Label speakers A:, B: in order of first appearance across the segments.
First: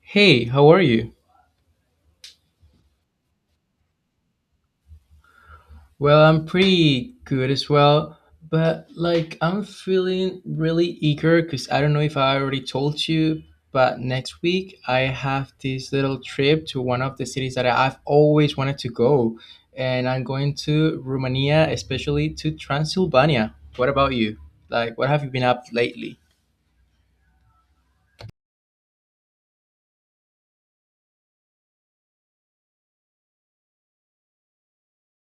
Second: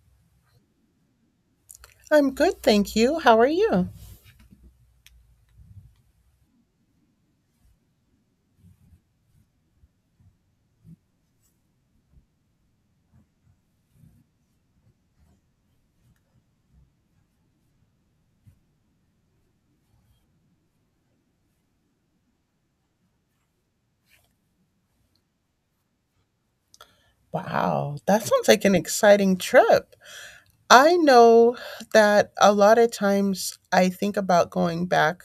A: Hey, how are you?
B: I'm good, thank you. How are you?
A: Well, I'm pretty good as well, but like I'm feeling really eager because I don't know if I already told you, but next week I have this little trip to one of the cities that I've always wanted to go, and I'm going to Romania, especially to Transylvania. What about you? Like, what have you been up lately?
B: Wow, that sounds like an exciting trip. I know that a lot of times I think about going back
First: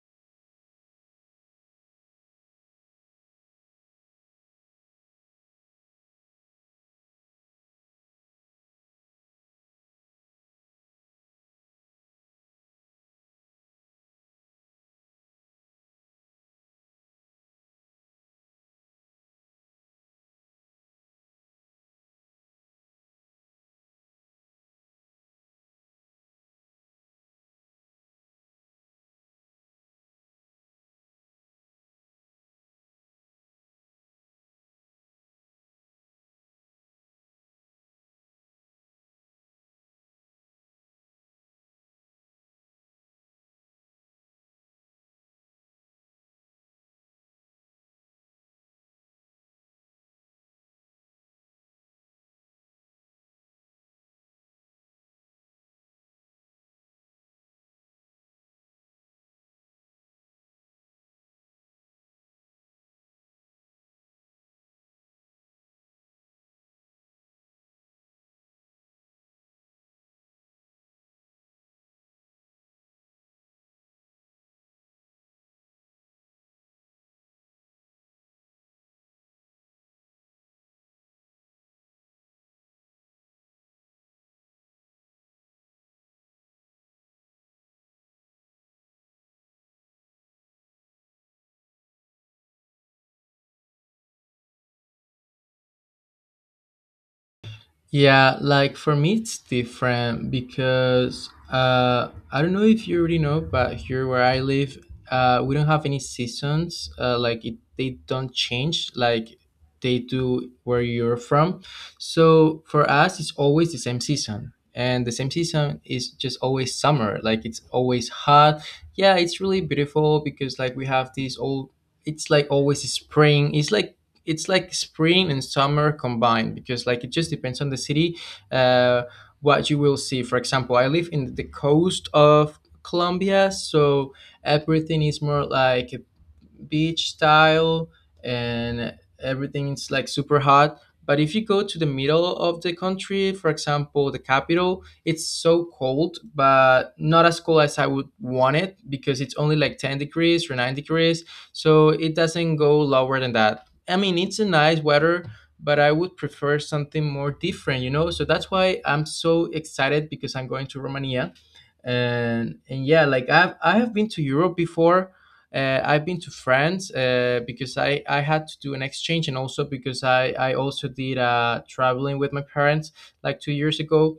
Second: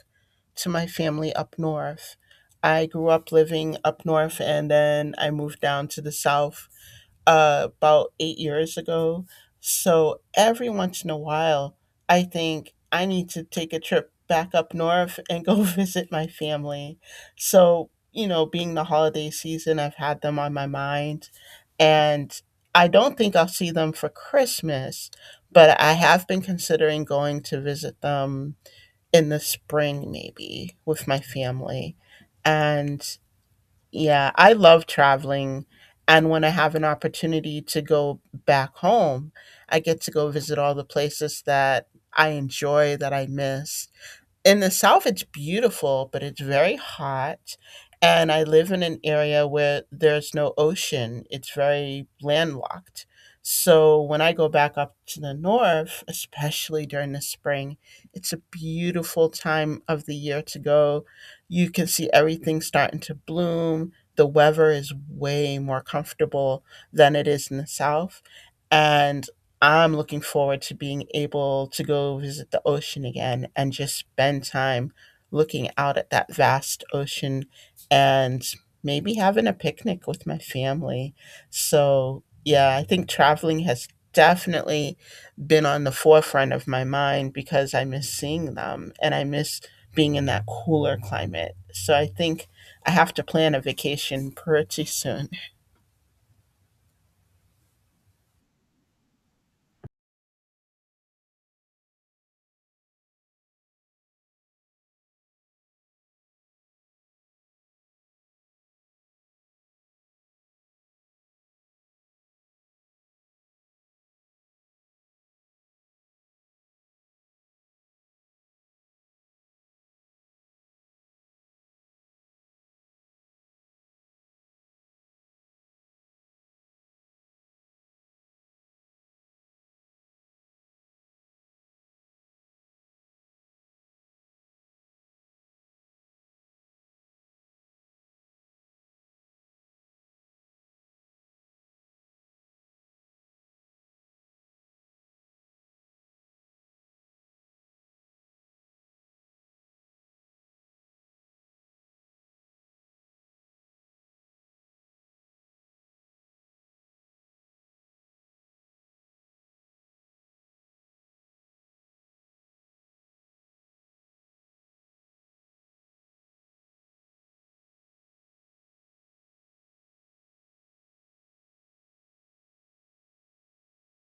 B: to my family up north. I grew up living up north and then I moved down to the south about 8 years ago. So every once in a while, I think I need to take a trip back up north and go visit my family. So, being the holiday season, I've had them on my mind. And I don't think I'll see them for Christmas, but I have been considering going to visit them in the spring, maybe with my family. And yeah, I love traveling. And when I have an opportunity to go back home, I get to go visit all the places that I enjoy, that I miss. In the South, it's beautiful, but it's very hot. And I live in an area where there's no ocean, it's very landlocked. So when I go back up to the North, especially during the spring, it's a beautiful time of the year to go. You can see everything starting to bloom. The weather is way more comfortable than it is in the South. And I'm looking forward to being able to go visit the ocean again and just spend time looking out at that vast ocean, and maybe having a picnic with my family. So, yeah, I think traveling has definitely been on the forefront of my mind because I miss seeing them and I miss being in that cooler climate. So, I think I have to plan a vacation pretty soon.
A: Yeah, like for me, it's different because I don't know if you already know, but here where I live, we don't have any seasons. Like it, they don't change like they do where you're from. So for us, it's always the same season, and the same season is just always summer. Like it's always hot. Yeah, it's really beautiful because like we have these old. It's like always spring. It's like spring and summer combined because like it just depends on the city uh, what you will see. For example, I live in the coast of colombia, so everything is more like beach style and everything's like super hot. But if you go to the middle of the country, for example, the capital, it's so cold, but not as cold as I would want it because it's only like 10 degrees or 9 degrees. So it doesn't go lower than that. I mean, it's a nice weather, but I would prefer something more different, you know? So that's why I'm so excited because I'm going to Romania, and yeah, like I have been to europe before. Uh, I've been to france because i had to do an exchange, and also because i also did traveling with my parents like 2 years ago.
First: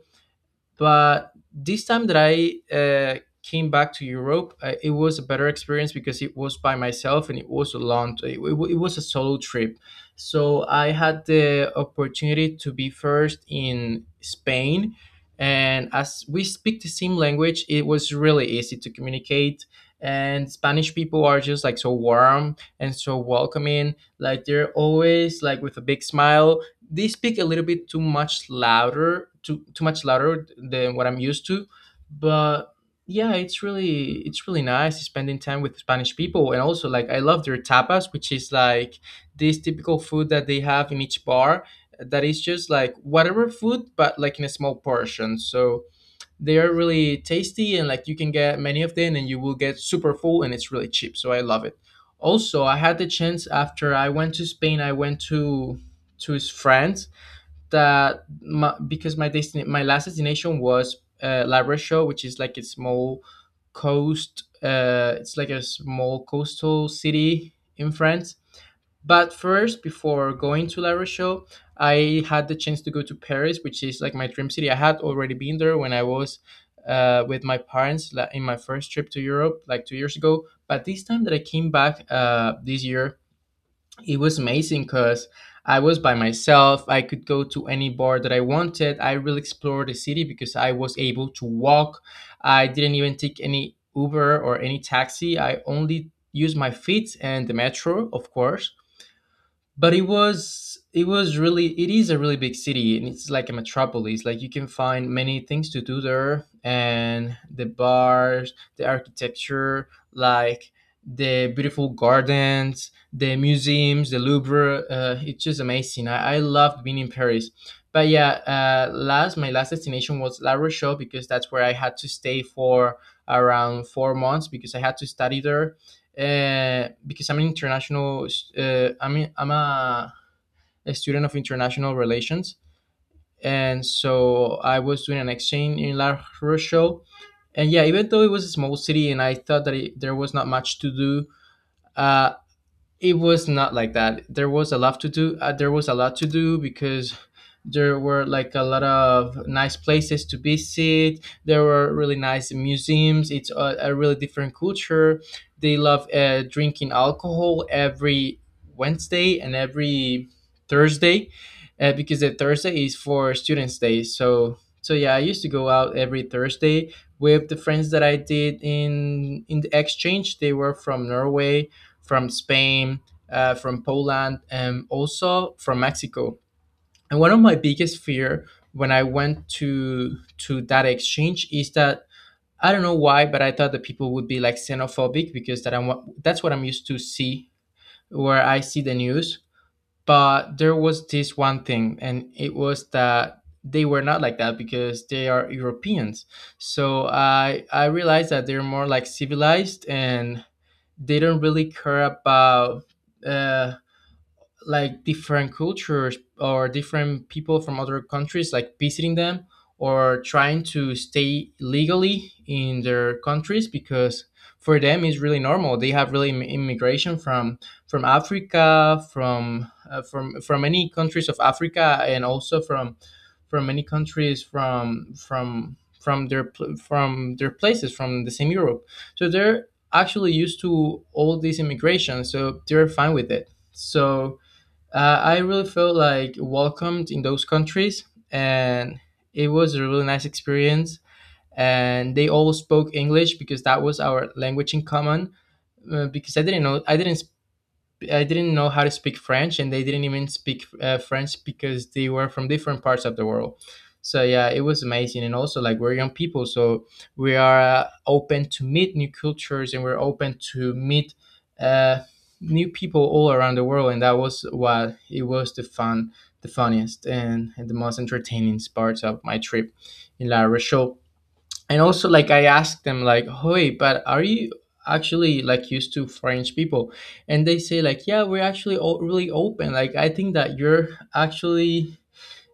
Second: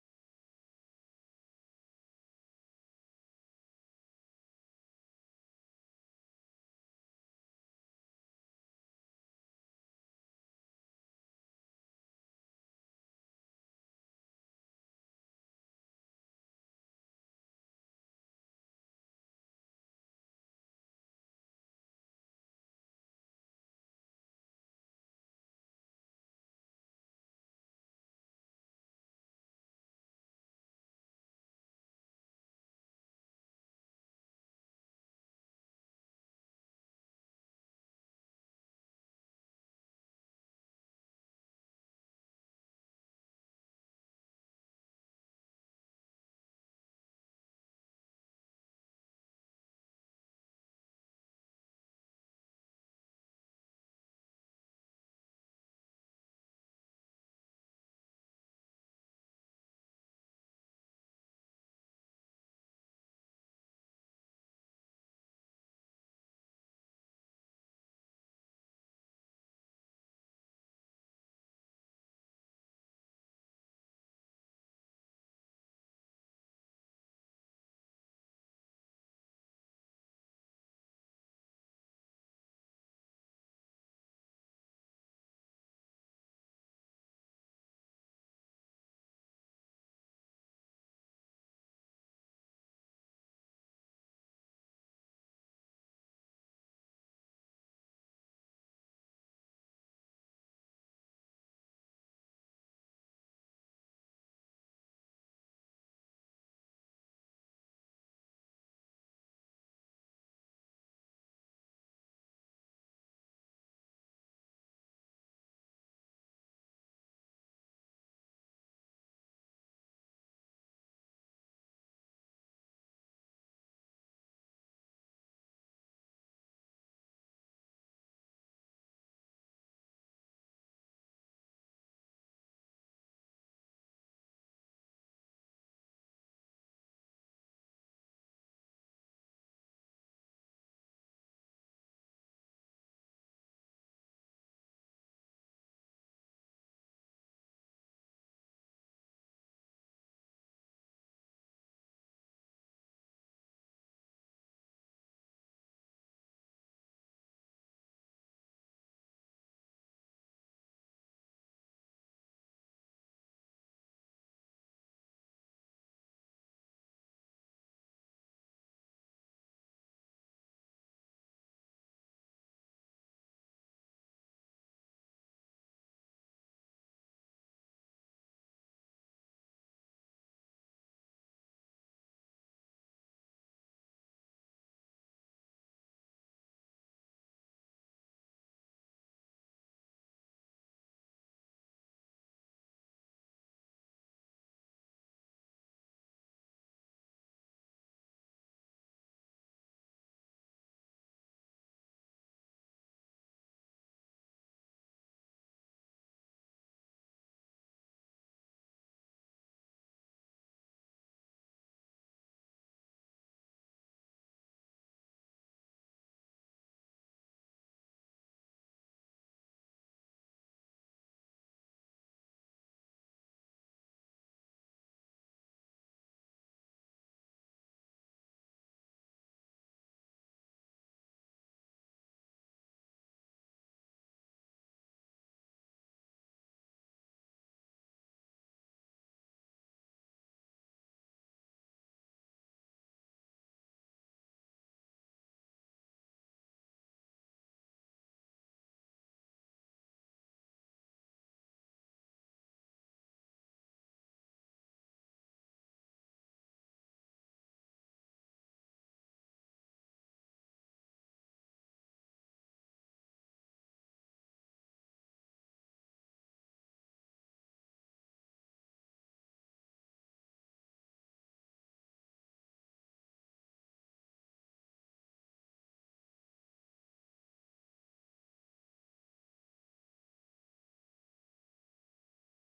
A: But this time that i came back to europe, it was a better experience because it was by myself, and it was a it was a solo trip. So I had the opportunity to be first in spain, and as we speak the same language, it was really easy to communicate. And spanish people are just like so warm and so welcoming, like they're always like with a big smile. They speak a little bit too much louder, too much louder than what I'm used to. But yeah, it's really nice spending time with spanish people, and also like I love their tapas, which is like this typical food that they have in each bar, that is just like whatever food, but like in a small portion. So they are really tasty, and like you can get many of them and you will get super full, and it's really cheap, so I love it. Also, I had the chance, after I went to spain, I went to his friends, because my destin my last destination was La Rochelle, which is like a small coast. It's like a small coastal city in France. But first, before going to La Rochelle, I had the chance to go to Paris, which is like my dream city. I had already been there when I was with my parents, in my first trip to Europe, like 2 years ago. But this time that I came back, this year, it was amazing because I was by myself. I could go to any bar that I wanted. I really explored the city because I was able to walk. I didn't even take any Uber or any taxi. I only used my feet and the metro, of course. But it was really it is a really big city, and it's like a metropolis, like you can find many things to do there, and the bars, the architecture, like the beautiful gardens, the museums, the louvre, it's just amazing. I loved being in paris. But yeah, last my last destination was la rochelle because that's where I had to stay for around 4 months because I had to study there, because I'm an international. Uh, I'm I'm a, a student of international relations, and so I was doing an exchange in La Rochelle. And yeah, even though it was a small city, and I thought that there was not much to do. Uh, it was not like that. There was a lot to do. There was a lot to do because there were like a lot of nice places to visit. There were really nice museums. It's a really different culture. They love drinking alcohol every Wednesday and every Thursday, because the Thursday is for Students' Day. So yeah, I used to go out every Thursday with the friends that I did in the exchange. They were from Norway, from Spain, from Poland, and also from Mexico. And one of my biggest fear when I went to that exchange is that I don't know why, but I thought that people would be like xenophobic because that I'm, that's what I'm used to see where I see the news. But there was this one thing, and it was that they were not like that because they are Europeans. So I realized that they're more like civilized, and they do not really care about uh, like different cultures or different people from other countries, like visiting them or trying to stay legally in their countries. Because for them it's really normal. They have really immigration from africa, from from many countries of africa, and also from many countries from their from their places, from the same europe. So they're actually used to all this immigration, so they're fine with it. So I really felt like welcomed in those countries, and it was a really nice experience. And they all spoke English because that was our language in common. Because I didn't know, I didn't know how to speak French, and they didn't even speak French because they were from different parts of the world. So yeah, it was amazing. And also like we're young people, so we are open to meet new cultures, and we're open to meet uh, new people all around the world. And that was what it was the funniest, and the most entertaining parts of my trip in La Rochelle. And also like I asked them like, hey, but are you actually like used to french people? And they say like, yeah, we're actually really open, like I think that you're actually,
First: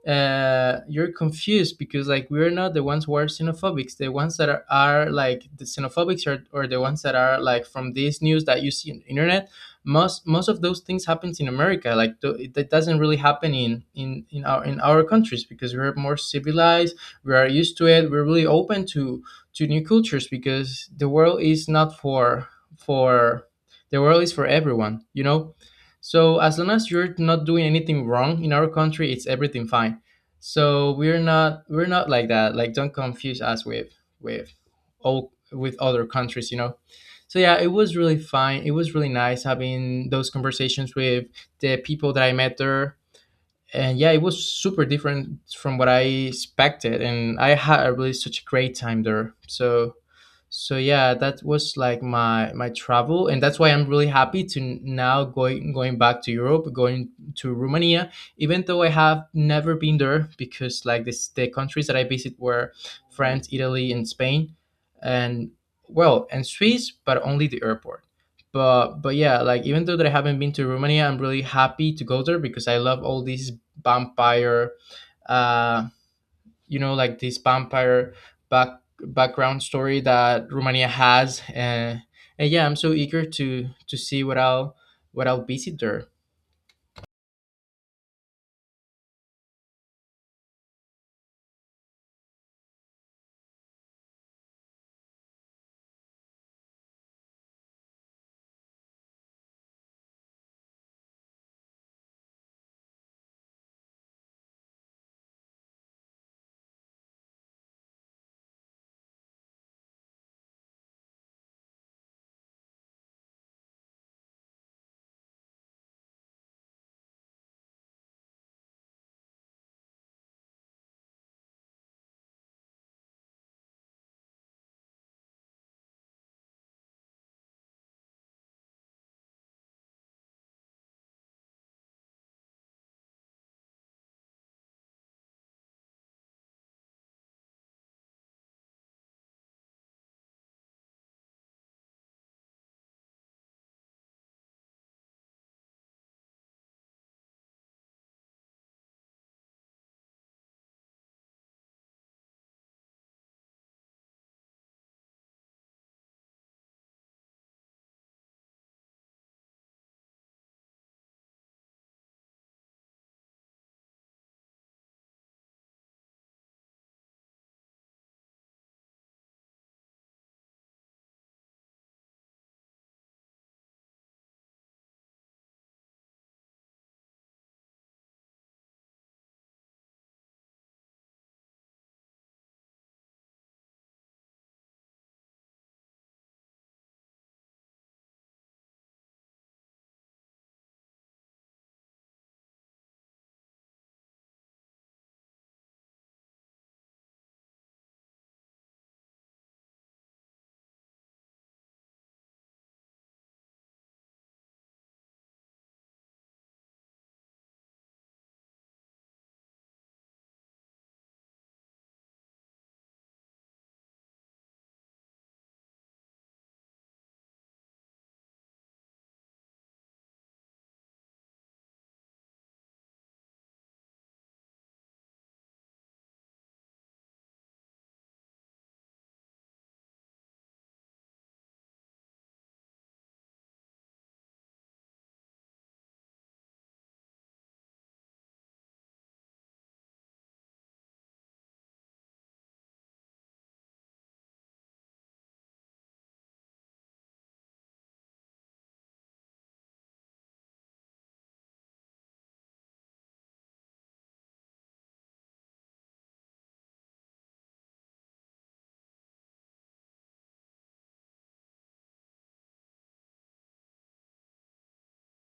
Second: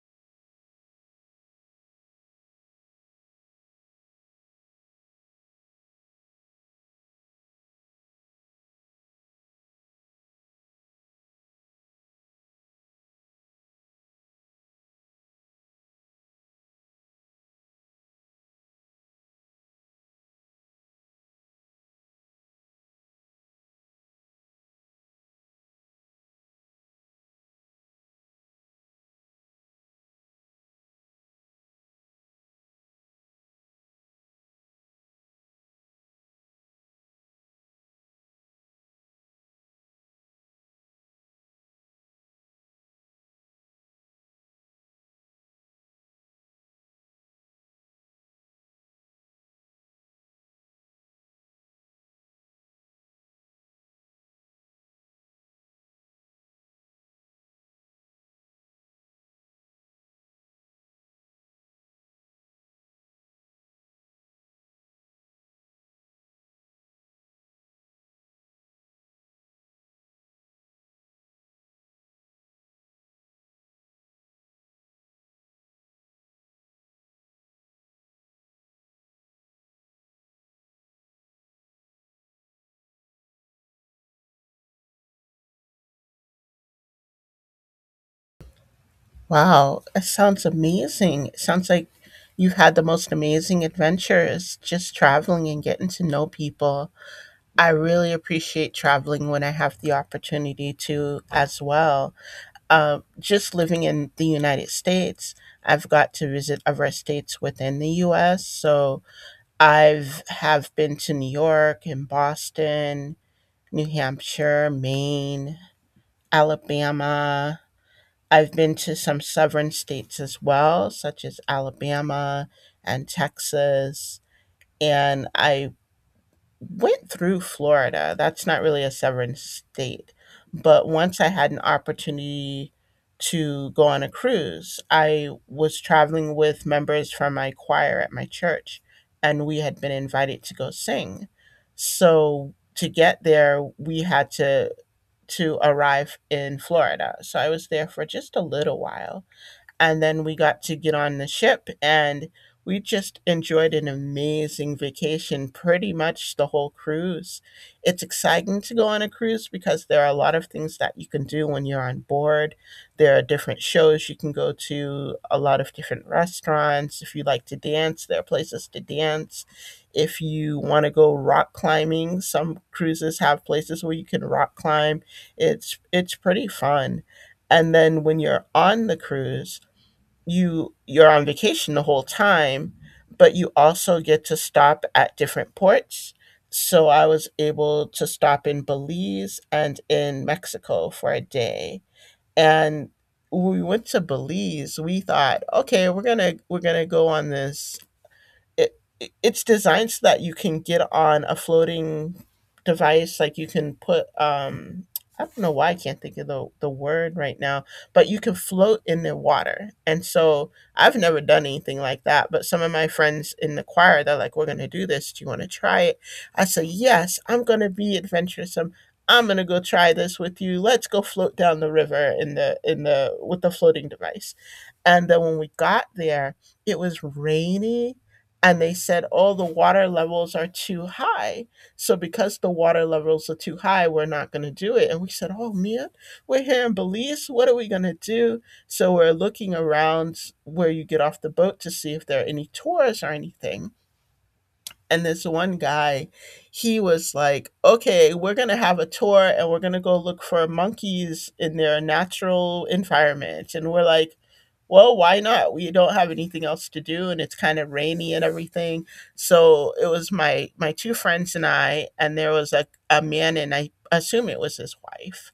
A: you're confused because like we're not the ones who are xenophobics. The ones that are like the xenophobics are, or the ones that are like from these news that you see on the internet. Most of those things happens in America. Like th- it that doesn't really happen in our in our countries because we're more civilized. We are used to it. We're really open to new cultures because the world is not for for the world is for everyone. You know, so as long as you're not doing anything wrong in our country, it's everything fine. So we're not like that. Like don't confuse us with all with other countries, you know. So yeah, it was really fine. It was really nice having those conversations with the people that I met there. And yeah, it was super different from what I expected, and I had a really such a great time there. So yeah, that was like my travel, and that's why I'm really happy to now going back to Europe, going to Romania, even though I have never been there because like this the countries that I visit were France, Italy, and Spain, and well, and Swiss, but only the airport. But yeah, like even though that I haven't been to Romania, I'm really happy to go there because I love all these vampire, uh, you know, like this vampire back background story that Romania has. And yeah, I'm so eager to see what I'll visit there.
B: Wow, it sounds amazing. It sounds like you've had the most amazing adventures just traveling and getting to know people. I really appreciate traveling when I have the opportunity to as well. Just living in the United States, I've got to visit other states within the US. So I've have been to New York and Boston, New Hampshire, Maine, Alabama. I've been to some southern states as well, such as Alabama and Texas. And I went through Florida. That's not really a southern state. But once I had an opportunity to go on a cruise, I was traveling with members from my choir at my church, and we had been invited to go sing. So to get there, we had to arrive in Florida. So I was there for just a little while, and then we got to get on the ship and we just enjoyed an amazing vacation pretty much the whole cruise. It's exciting to go on a cruise because there are a lot of things that you can do when you're on board. There are different shows you can go to, a lot of different restaurants. If you like to dance, there are places to dance. If you want to go rock climbing, some cruises have places where you can rock climb. It's pretty fun. And then when you're on the cruise, you're on vacation the whole time, but you also get to stop at different ports. So I was able to stop in Belize and in Mexico for a day. And when we went to Belize, we thought, okay, we're gonna go on this. It's designed so that you can get on a floating device. Like, you can put I don't know why I can't think of the, word right now, but you can float in the water. And so I've never done anything like that. But some of my friends in the choir, they're like, "We're gonna do this. Do you wanna try it?" I say, "Yes, I'm gonna be adventuresome. I'm gonna go try this with you. Let's go float down the river in the with the floating device." And then when we got there, it was rainy. And they said, "Oh, the water levels are too high." So, because the water levels are too high, we're not going to do it. And we said, "Oh, man, we're here in Belize. What are we going to do?" So, we're looking around where you get off the boat to see if there are any tours or anything. And this one guy, he was like, "Okay, we're going to have a tour, and we're going to go look for monkeys in their natural environment." And we're like, "Well, why not? We don't have anything else to do, and it's kind of rainy and everything." So it was my two friends and I. And there was a, man, and I assume it was his wife.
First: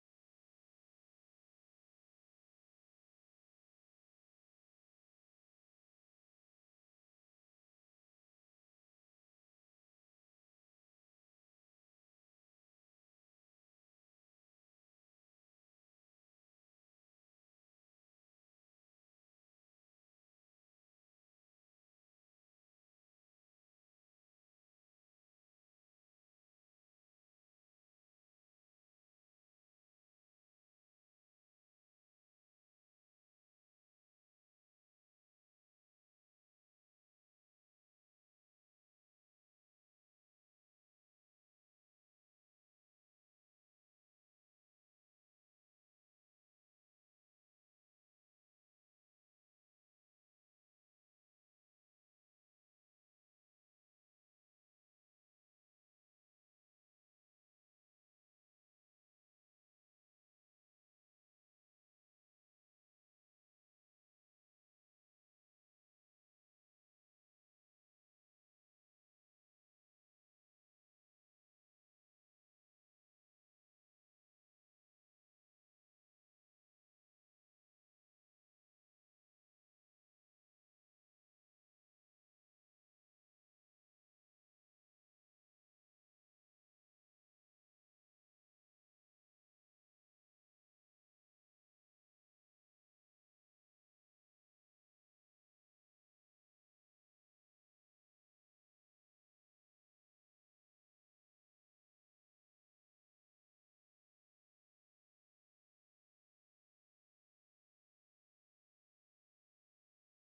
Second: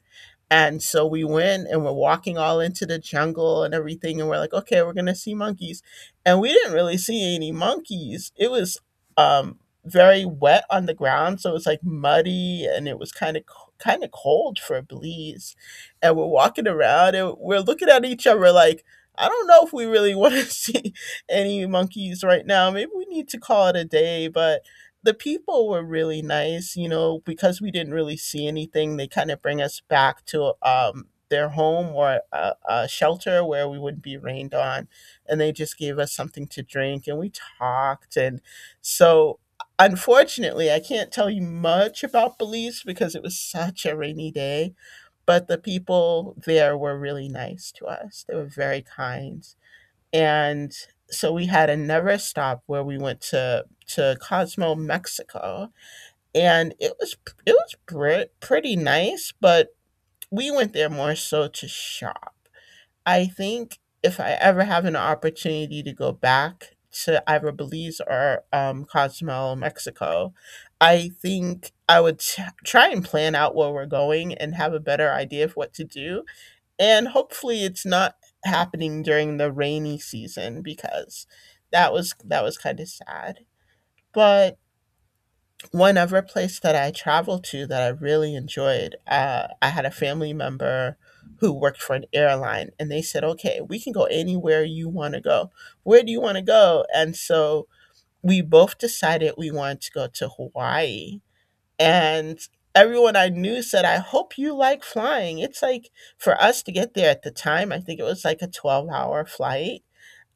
B: And so we went, and we're walking all into the jungle and everything. And we're like, "Okay, we're going to see monkeys." And we didn't really see any monkeys. It was very wet on the ground. So it was like muddy, and it was kind of cold for a Belize. And we're walking around and we're looking at each other like, "I don't know if we really want to see any monkeys right now. Maybe we need to call it a day." But the people were really nice, because we didn't really see anything. They kind of bring us back to their home, or a, shelter, where we wouldn't be rained on. And they just gave us something to drink, and we talked. And so unfortunately, I can't tell you much about Belize because it was such a rainy day. But the people there were really nice to us. They were very kind. And so we had another stop where we went to Cosmo, Mexico. And it was pretty nice, but we went there more so to shop. I think if I ever have an opportunity to go back to either Belize or Cozumel, Mexico, I think I would try and plan out where we're going and have a better idea of what to do, and hopefully it's not happening during the rainy season because that was kind of sad. But one other place that I traveled to that I really enjoyed, I had a family member who worked for an airline, and they said, "Okay, we can go anywhere you want to go. Where do you want to go?" And so we both decided we wanted to go to Hawaii. And everyone I knew said, "I hope you like flying." It's like, for us to get there at the time, I think it was like a 12-hour flight.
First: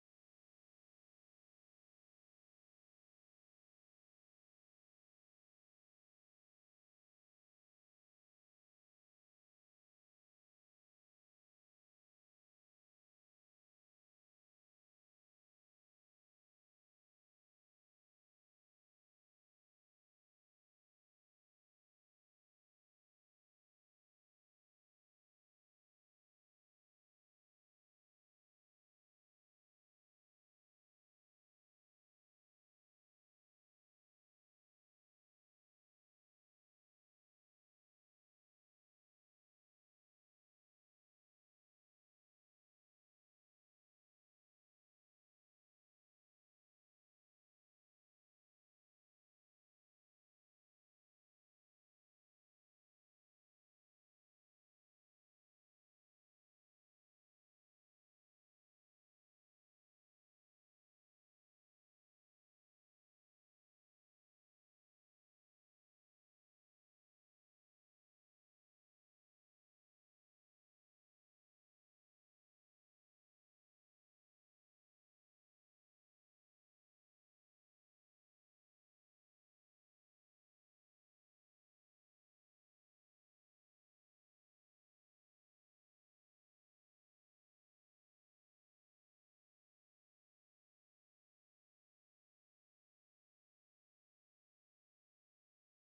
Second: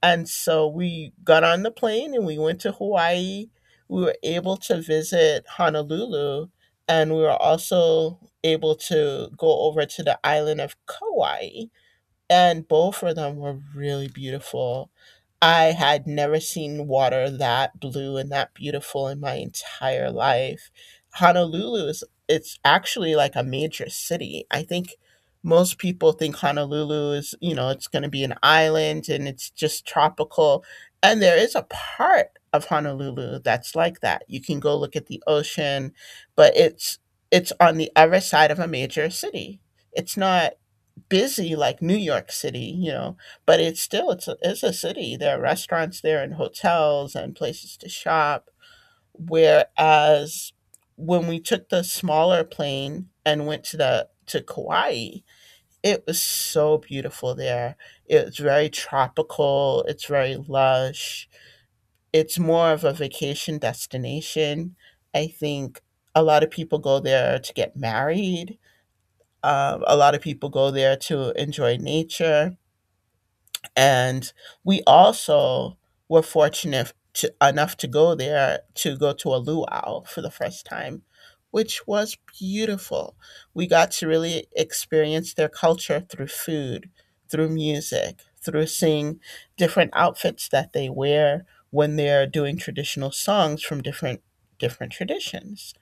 B: And so we got on the plane and we went to Hawaii. We were able to visit Honolulu, and we were also able to go over to the island of Kauai, and both of them were really beautiful. I had never seen water that blue and that beautiful in my entire life. Honolulu is, it's actually like a major city. I think most people think Honolulu is, it's going to be an island and it's just tropical. And there is a part of Honolulu that's like that. You can go look at the ocean, but it's on the other side of a major city. It's not busy like New York City, but it's still it's a city. There are restaurants there and hotels and places to shop. Whereas when we took the smaller plane and went to the to Kauai, it was so beautiful there. It's very tropical. It's very lush. It's more of a vacation destination. I think a lot of people go there to get married. A lot of people go there to enjoy nature. And we also were fortunate enough to go there to go to a luau for the first time, which was beautiful. We got to really experience their culture through food, through music, through seeing different outfits that they wear when they're doing traditional songs from different traditions.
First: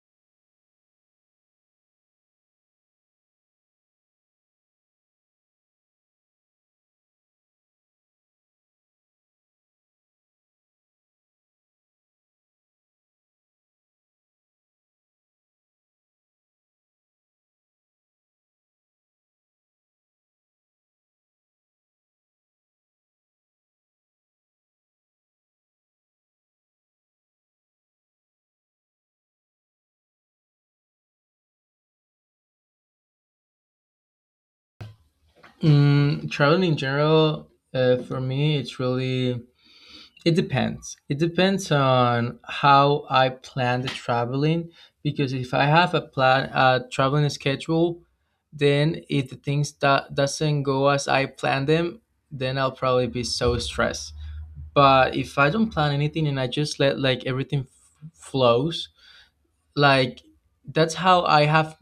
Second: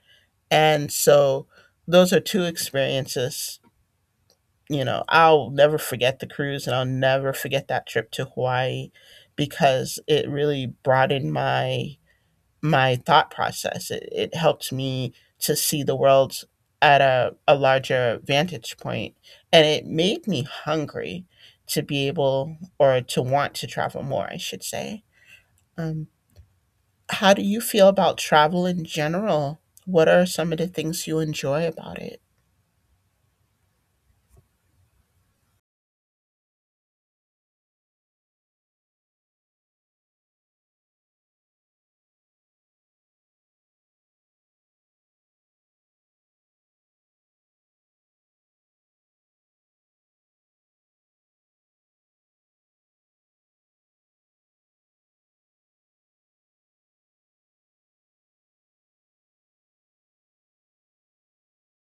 B: And so those are two experiences. You know, I'll never forget the cruise and I'll never forget that trip to Hawaii because it really broadened my thought process. It helped me to see the world at a, larger vantage point, and it made me hungry to be able, or to want to travel more, I should say. Um, how do you feel about travel in general? What are some of the things you enjoy about it?
A: Mm, traveling in general, for me it's really, it depends on how I plan the traveling. Because if I have a plan, a traveling schedule, then if the things that doesn't go as I plan them, then I'll probably be so stressed. But if I don't plan anything and I just let like everything flows, like that's how I have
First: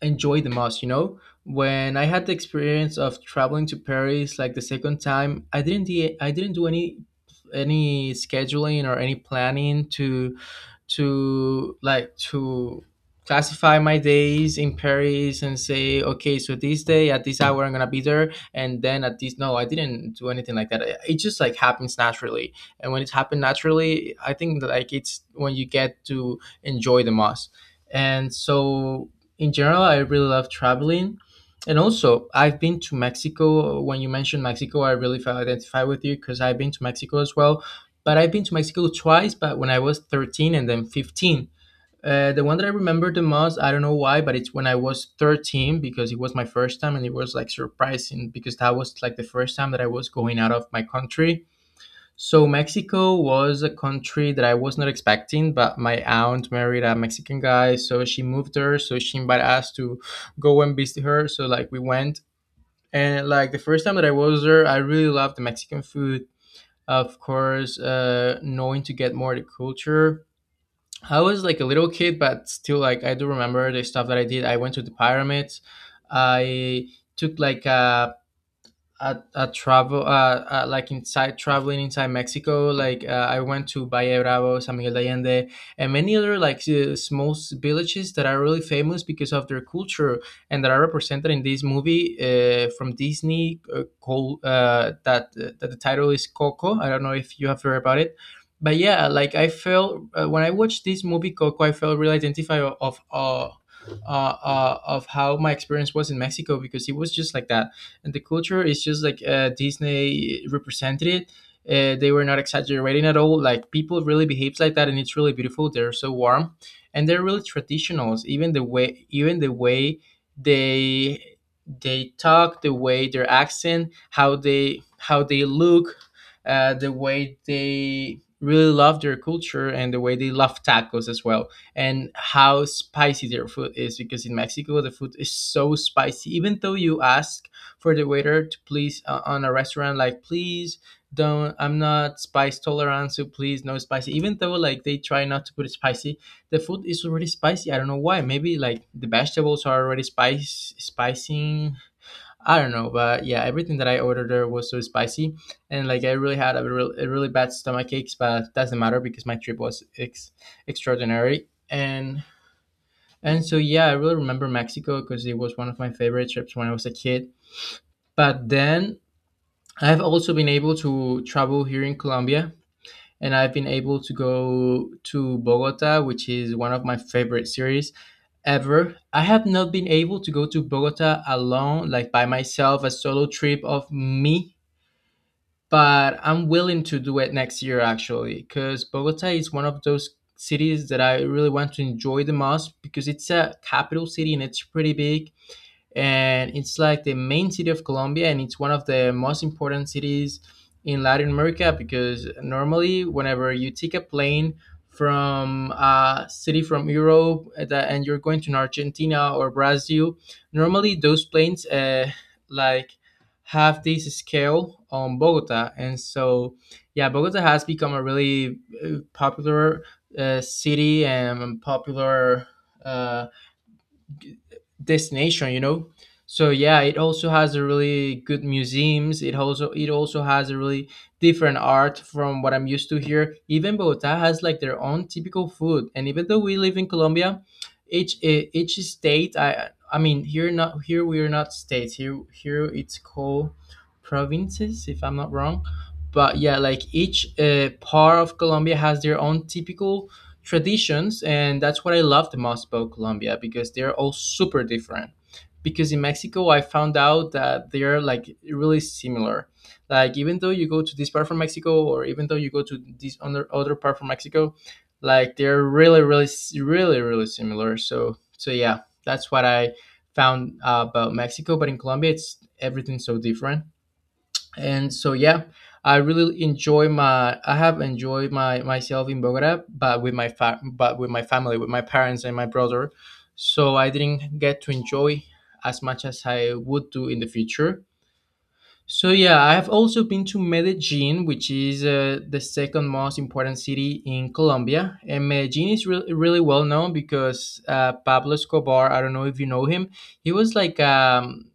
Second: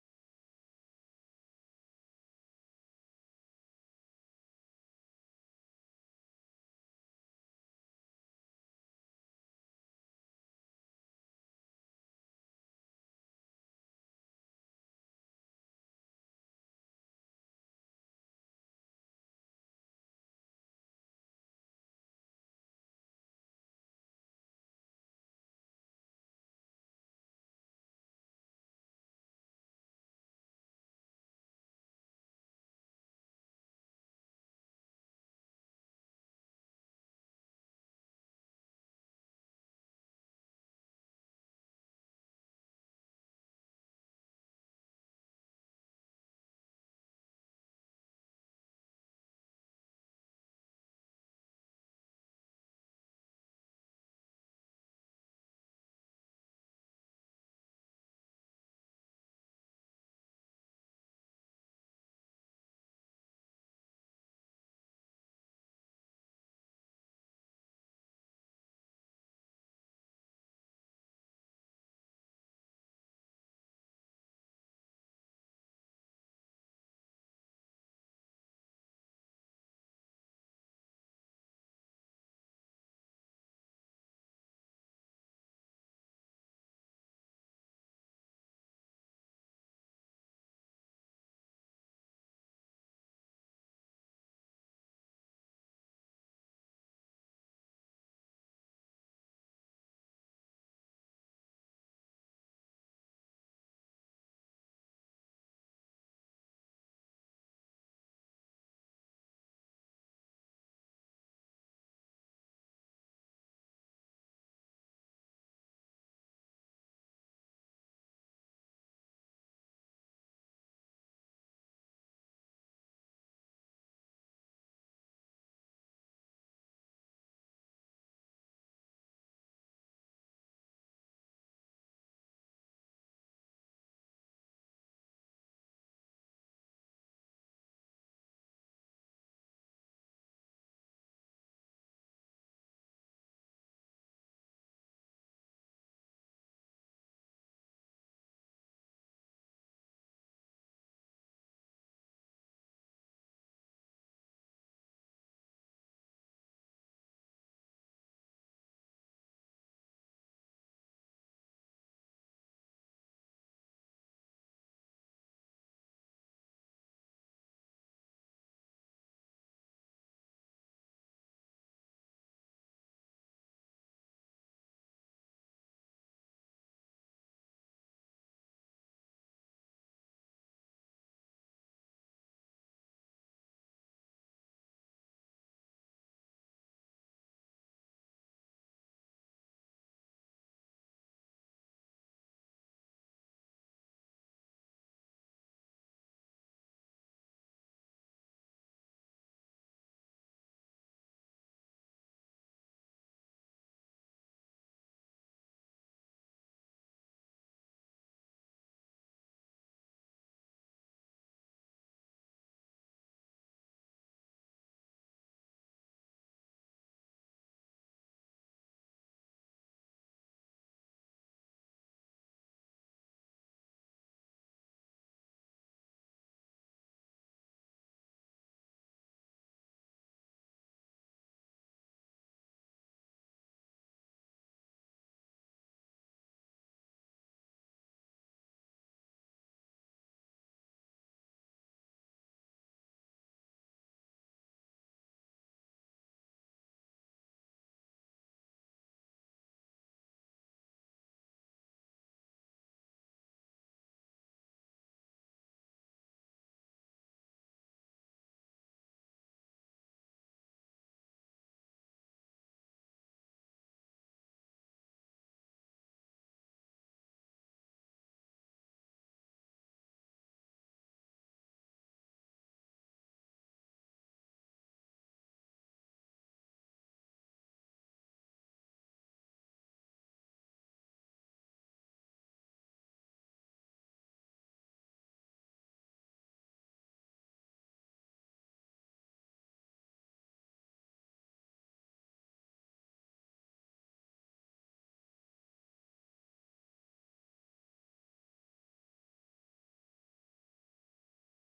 A: enjoyed the most, you know. When I had the experience of traveling to paris like the second time, I didn't I didn't do any scheduling or any planning to like to classify my days in Paris and say, okay, so this day at this hour I'm gonna be there, and then at this, no, I didn't do anything like that. It just happens naturally, and when it happened naturally, I think that it's when you get to enjoy the most. And so in general, I really love traveling. And also, I've been to Mexico. When you mentioned Mexico, I really felt identified with you because I've been to Mexico as well, but I've been to Mexico twice, but when I was 13 and then 15. The one that I remember the most, I don't know why, but it's when I was 13 because it was my first time, and it was like surprising because that was like the first time that I was going out of my country. So Mexico was a country that I was not expecting, but my aunt married a Mexican guy, so she moved there, so she invited us to go and visit her. So like we went, and like the first time that I was there, I really loved the Mexican food, of course. Knowing to get more the culture, I was like a little kid, but still like I do remember the stuff that I did. I went to the pyramids. I took like a at travel, like inside, traveling inside Mexico. Like I went to Valle Bravo, San Miguel de Allende, and many other like small villages that are really famous because of their culture, and that are represented in this movie, from Disney, called, that the title is Coco. I don't know if you have heard about it, but yeah, like I felt, when I watched this movie Coco, I felt really identified of how my experience was in Mexico, because it was just like that, and the culture is just like, Disney represented it. They were not exaggerating at all. Like, people really behaves like that, and it's really beautiful. They're so warm, and they're really traditionals. Even the way they they talk, the way their accent, how they look, the way they really love their culture, and the way they love tacos as well, and how spicy their food is, because in Mexico the food is so spicy. Even though you ask for the waiter to please, on a restaurant, like please don't, I'm not spice tolerant, so please no spicy. Even though like they try not to put it spicy, the food is already spicy. I don't know why. Maybe like the vegetables are already spice spicing, I don't know. But yeah, everything that I ordered there was so spicy, and like I really had a really bad stomach aches, but doesn't matter because my trip was extraordinary. And so yeah, I really remember Mexico because it was one of my favorite trips when I was a kid. But then I have also been able to travel here in Colombia, and I've been able to go to Bogota, which is one of my favorite cities ever. I have not been able to go to Bogota alone, like by myself, a solo trip of me, but I'm willing to do it next year actually, because Bogota is one of those cities that I really want to enjoy the most because it's a capital city and it's pretty big, and it's like the main city of Colombia, and it's one of the most important cities in Latin America, because normally, whenever you take a plane from a city from Europe, and you're going to Argentina or Brazil, normally those planes like have this scale on Bogota, and so yeah, Bogota has become a really popular, city and popular. Uh, Destination, you know. So yeah, it also has a really good museums. It also has a really different art from what I'm used to here. Even Bogota has like their own typical food. And even though we live in Colombia, each state, I mean here, not here, we are not states here. Here it's called provinces, if I'm not wrong. But yeah, like each, part of Colombia has their own typical traditions, and that's what I love the most about Colombia, because they're all super different. Because in Mexico I found out that they're like really similar. Like even though you go to this part from Mexico, or even though you go to this other part from Mexico, like they're really really similar. So yeah, that's what I found, about Mexico. But in Colombia it's everything so different. And so yeah, I really enjoy my I have enjoyed my myself in Bogota, but with my but with my family, with my parents and my brother, so I didn't get to enjoy as much as I would do in the future. So yeah, I have also been to Medellin, which is, the second most important city in Colombia. And Medellin is really really well known because, Pablo Escobar. I don't know if you know him. He was like,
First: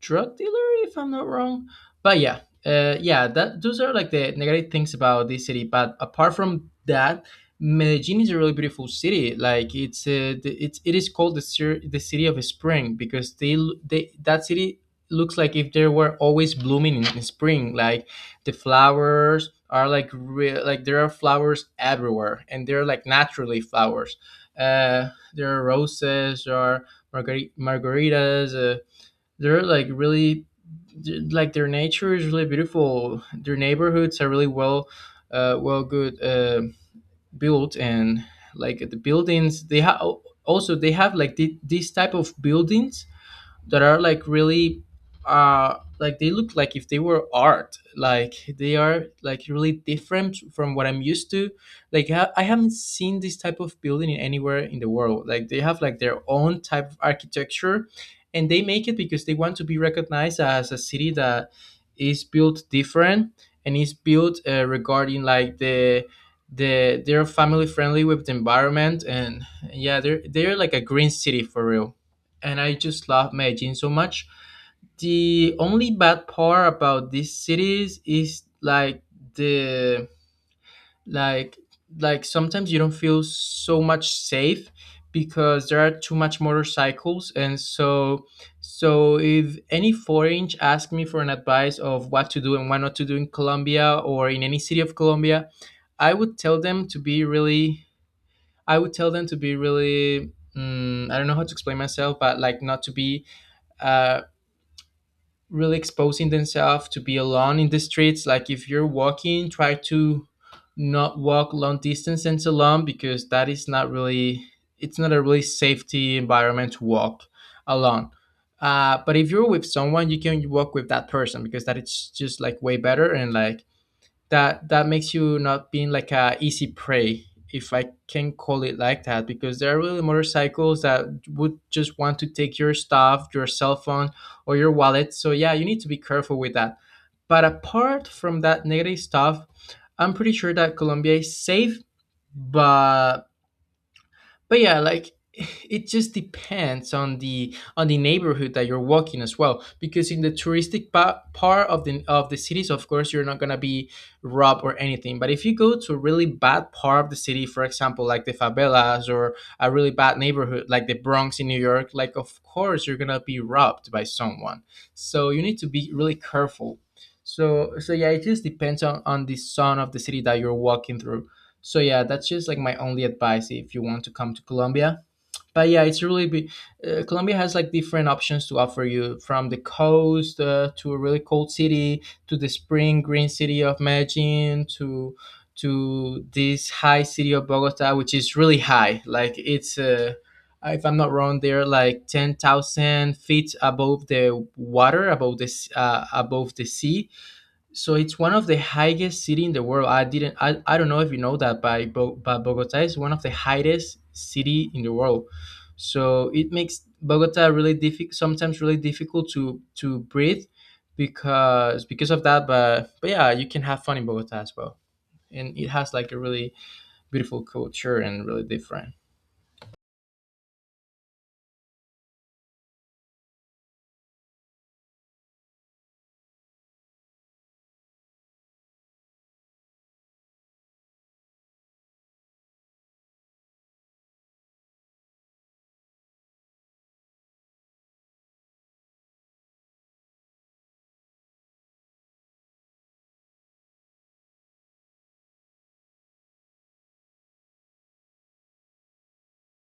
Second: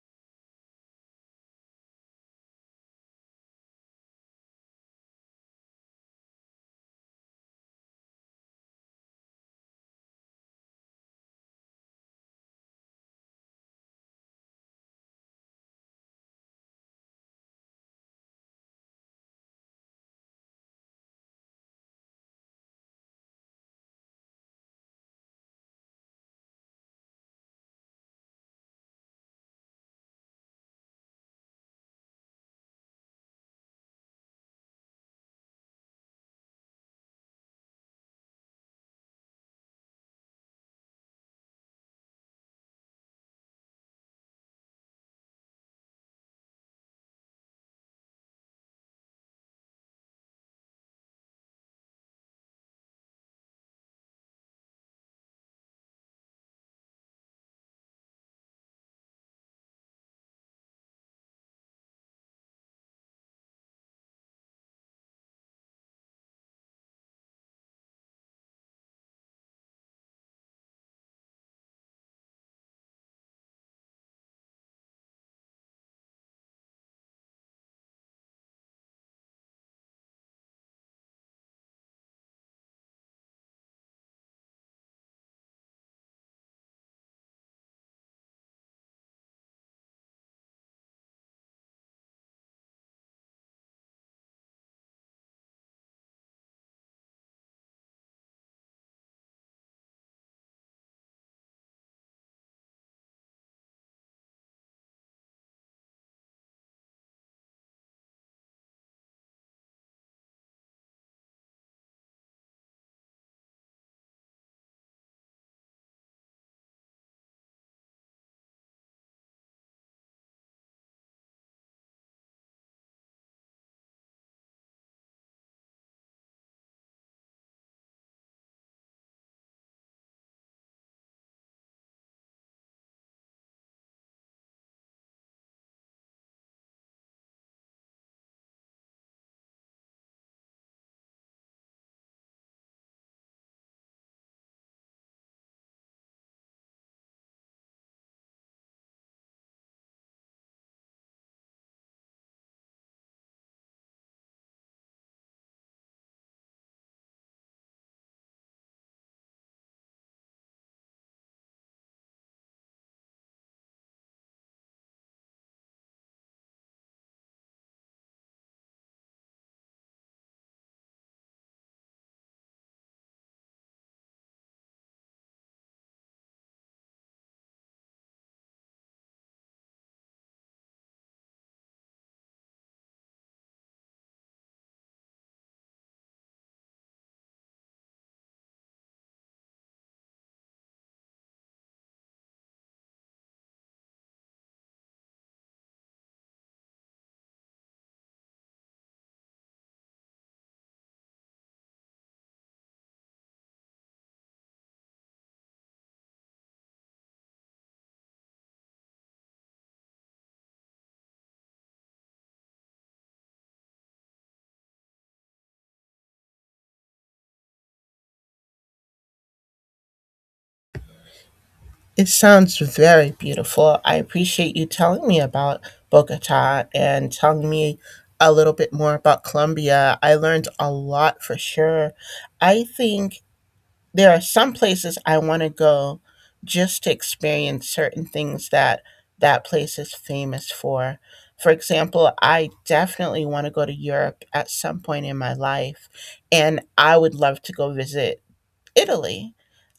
A: drug dealer, if I'm not wrong. But yeah, yeah, that those are like the negative things about this city. But apart from that, Medellin is a really beautiful city. Like it's, it is called the the city of spring, because they, that city looks like if they were always blooming in spring. Like the flowers are like real, like there are flowers everywhere, and they're like naturally flowers. Uh, there are roses, there are margaritas. They're like really like their nature is really beautiful. Their neighborhoods are really good, built. And like the buildings they have, also they have like these type of buildings, that are like really, like they look like if they were art. Like they are like really different from what I'm used to. I haven't seen this type of building anywhere in the world. Like they have like their own type of architecture, and they make it because they want to be recognized as a city that is built different, and is built, regarding like the they're family friendly with the environment. And yeah, they're like a green city for real, and I just love Medellin so much. The only bad part about these cities is like the like like sometimes you don't feel so much safe, because there are too much motorcycles. And so, so if any foreign ask me for an advice of what to do and what not to do in Colombia, or in any city of Colombia, I would tell them to be really I would tell them to be really I don't know how to explain myself, but like not to be, uh, really exposing themselves to be alone in the streets. Like if you're walking, try to not walk long distances alone, because that is not really, it's not a really safety environment to walk alone. But if you're with someone, you can walk with that person, because that it's just like way better. And like that makes you not being like a easy prey, if I can call it like that. Because there are really motorcycles that would just want to take your stuff, your cell phone or your wallet. So yeah, you need to be careful with that. But apart from that negative stuff, I'm pretty sure that Colombia is safe. but but yeah, like it just depends on the neighborhood that you're walking as well. Because in the touristic part of the cities, of course you're not going to be robbed or anything. But if you go to a really bad part of the city, for example like the favelas, or a really bad neighborhood like the Bronx in New York, like of course you're going to be robbed by someone. So you need to be really careful. So yeah, it just depends on the zone of the city that you're walking through. So yeah, that's just like my only advice if you want to come to Colombia. But yeah, it's really be, Colombia has like different options to offer you, from the coast, to a really cold city, to the spring green city of Medellin, to this high city of Bogota, which is really high. Like it's, if I'm not wrong, they're like 10,000 feet above the water, above the sea. So it's one of the highest city in the world. I didn't. I don't know if you know that, but but Bogota is one of the highest city in the world. So it makes Bogota really difficult. Sometimes really difficult to breathe, because of that. But yeah, you can have fun in Bogota as well, and it has like a really beautiful culture and really different.
B: It sounds very beautiful. I appreciate you telling me about Bogota, and telling me a little bit more about Colombia. I learned a lot for sure. I think there are some places I want to go just to experience certain things that that place is famous for. For example, I definitely want to go to Europe at some point in my life, and I would love to go visit Italy.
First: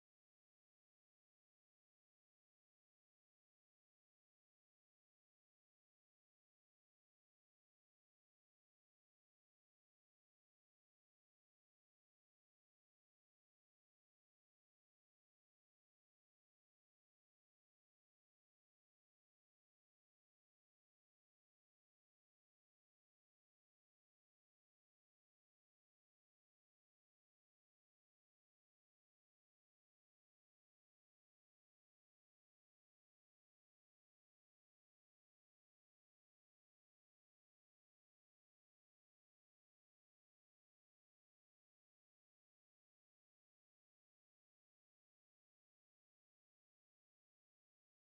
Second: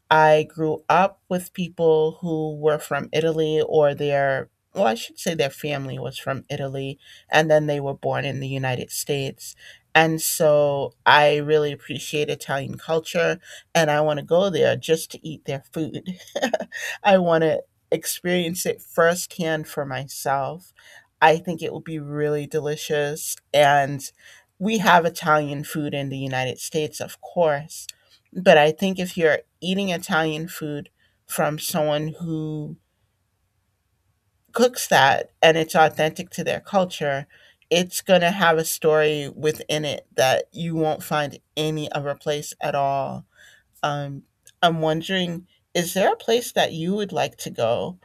B: I grew up with people who were from Italy, or their well, I should say, their family was from Italy, and then they were born in the United States. And so I really appreciate Italian culture, and I want to go there just to eat their food. I want to experience it firsthand for myself. I think it will be really delicious, and we have Italian food in the United States, of course, but I think if you're eating Italian food from someone who cooks that and it's authentic to their culture, it's going to have a story within it that you won't find any other place at all. Um, I'm wondering, is there a place that you would like to go?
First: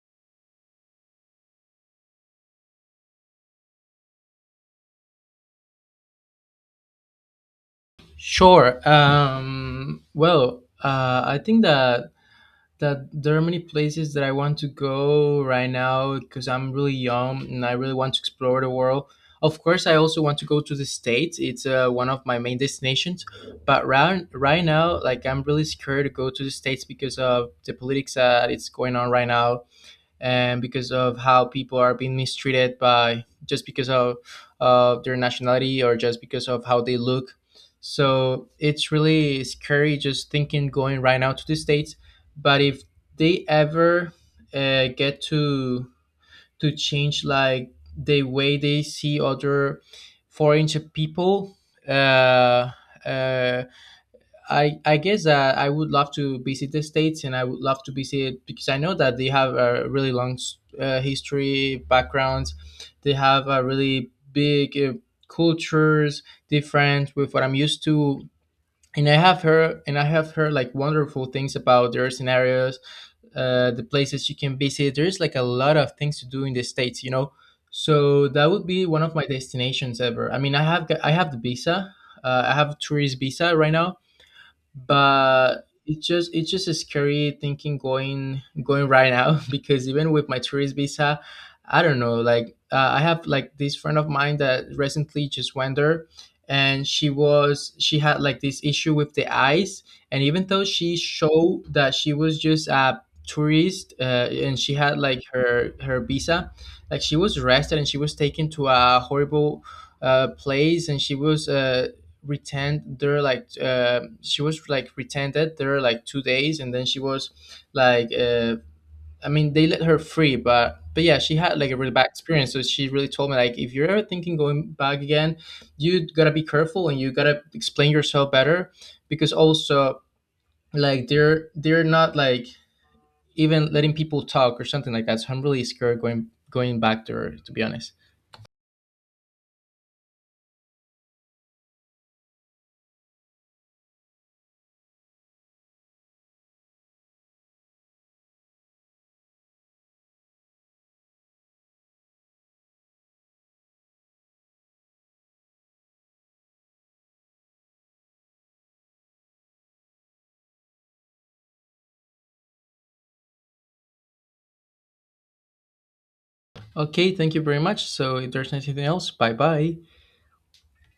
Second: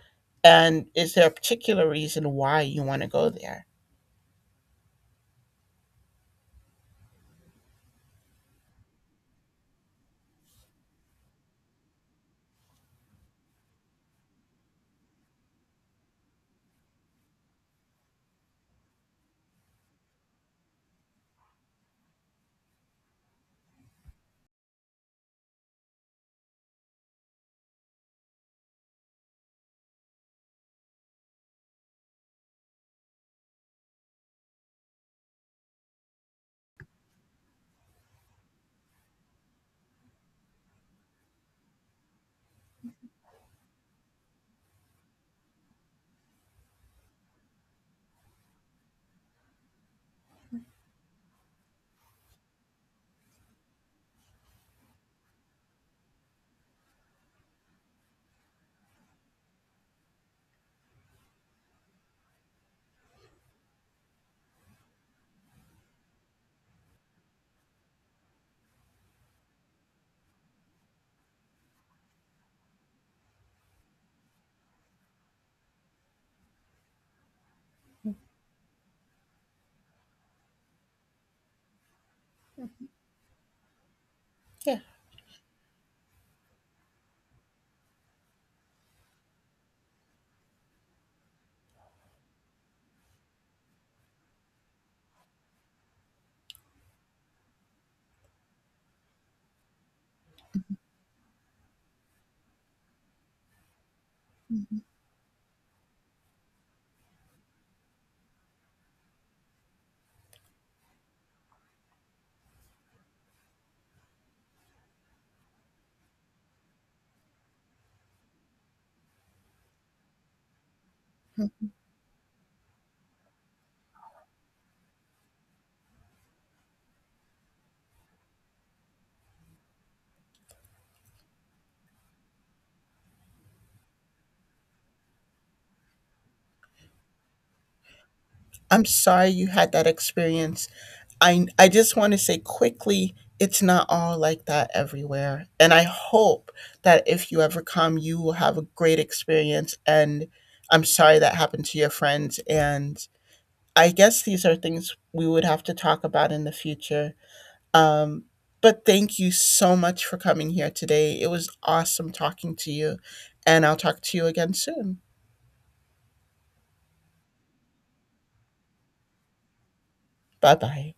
B: And is there a particular reason why you want to go there?
A: Sure. I think that there are many places that I want to go right now, because I'm really young and I really want to explore the world. Of course, I also want to go to the States. It's, one of my main destinations. But right now, like I'm really scared to go to the States because of the politics that it's going on right now, and because of how people are being mistreated by, just because of their nationality, or just because of how they look. So it's really scary just thinking going right now to the States. But if they ever, get to change like the way they see other foreign people, uh, uh, I guess that I would love to visit the States, and I would love to visit because I know that they have a really long, history backgrounds. They have a really big, cultures different with what I'm used to. And I have heard like wonderful things about their scenarios, the places you can visit. There's like a lot of things to do in the States, you know. So that would be one of my destinations ever. I mean, I have the visa. I have tourist visa right now,
B: Yeah.
A: but it's just a scary thinking going going right now because even with my tourist visa, I don't know. Like, I have like this friend of mine that recently just went there, and she had like this issue with the eyes, and even though she showed that she was just a tourist, and she had like her visa, like she was arrested and she was taken to a horrible, place, and she was, retained there like, she was like retained there like 2 days, and then she was like, I mean they let her free. But yeah, she
B: Hmm.
A: had like a really bad experience. So she really told me like, if you're ever thinking going back again, you gotta be careful, and you gotta explain yourself better. Because also like they're not like even letting people talk or something like that. So I'm really scared going going back there, to be honest.
B: I'm sorry you had that experience. I just want to say quickly, it's not all like that everywhere. And I hope that if you ever come, you will have a great experience. And I'm sorry that happened to your friends. And I guess these are things we would have to talk about in the future. Um, but thank you so much for coming here today. It was awesome talking to you. And I'll talk to you again soon.
A: Okay, thank you very much. So if there's anything else, bye bye.
B: Bye bye.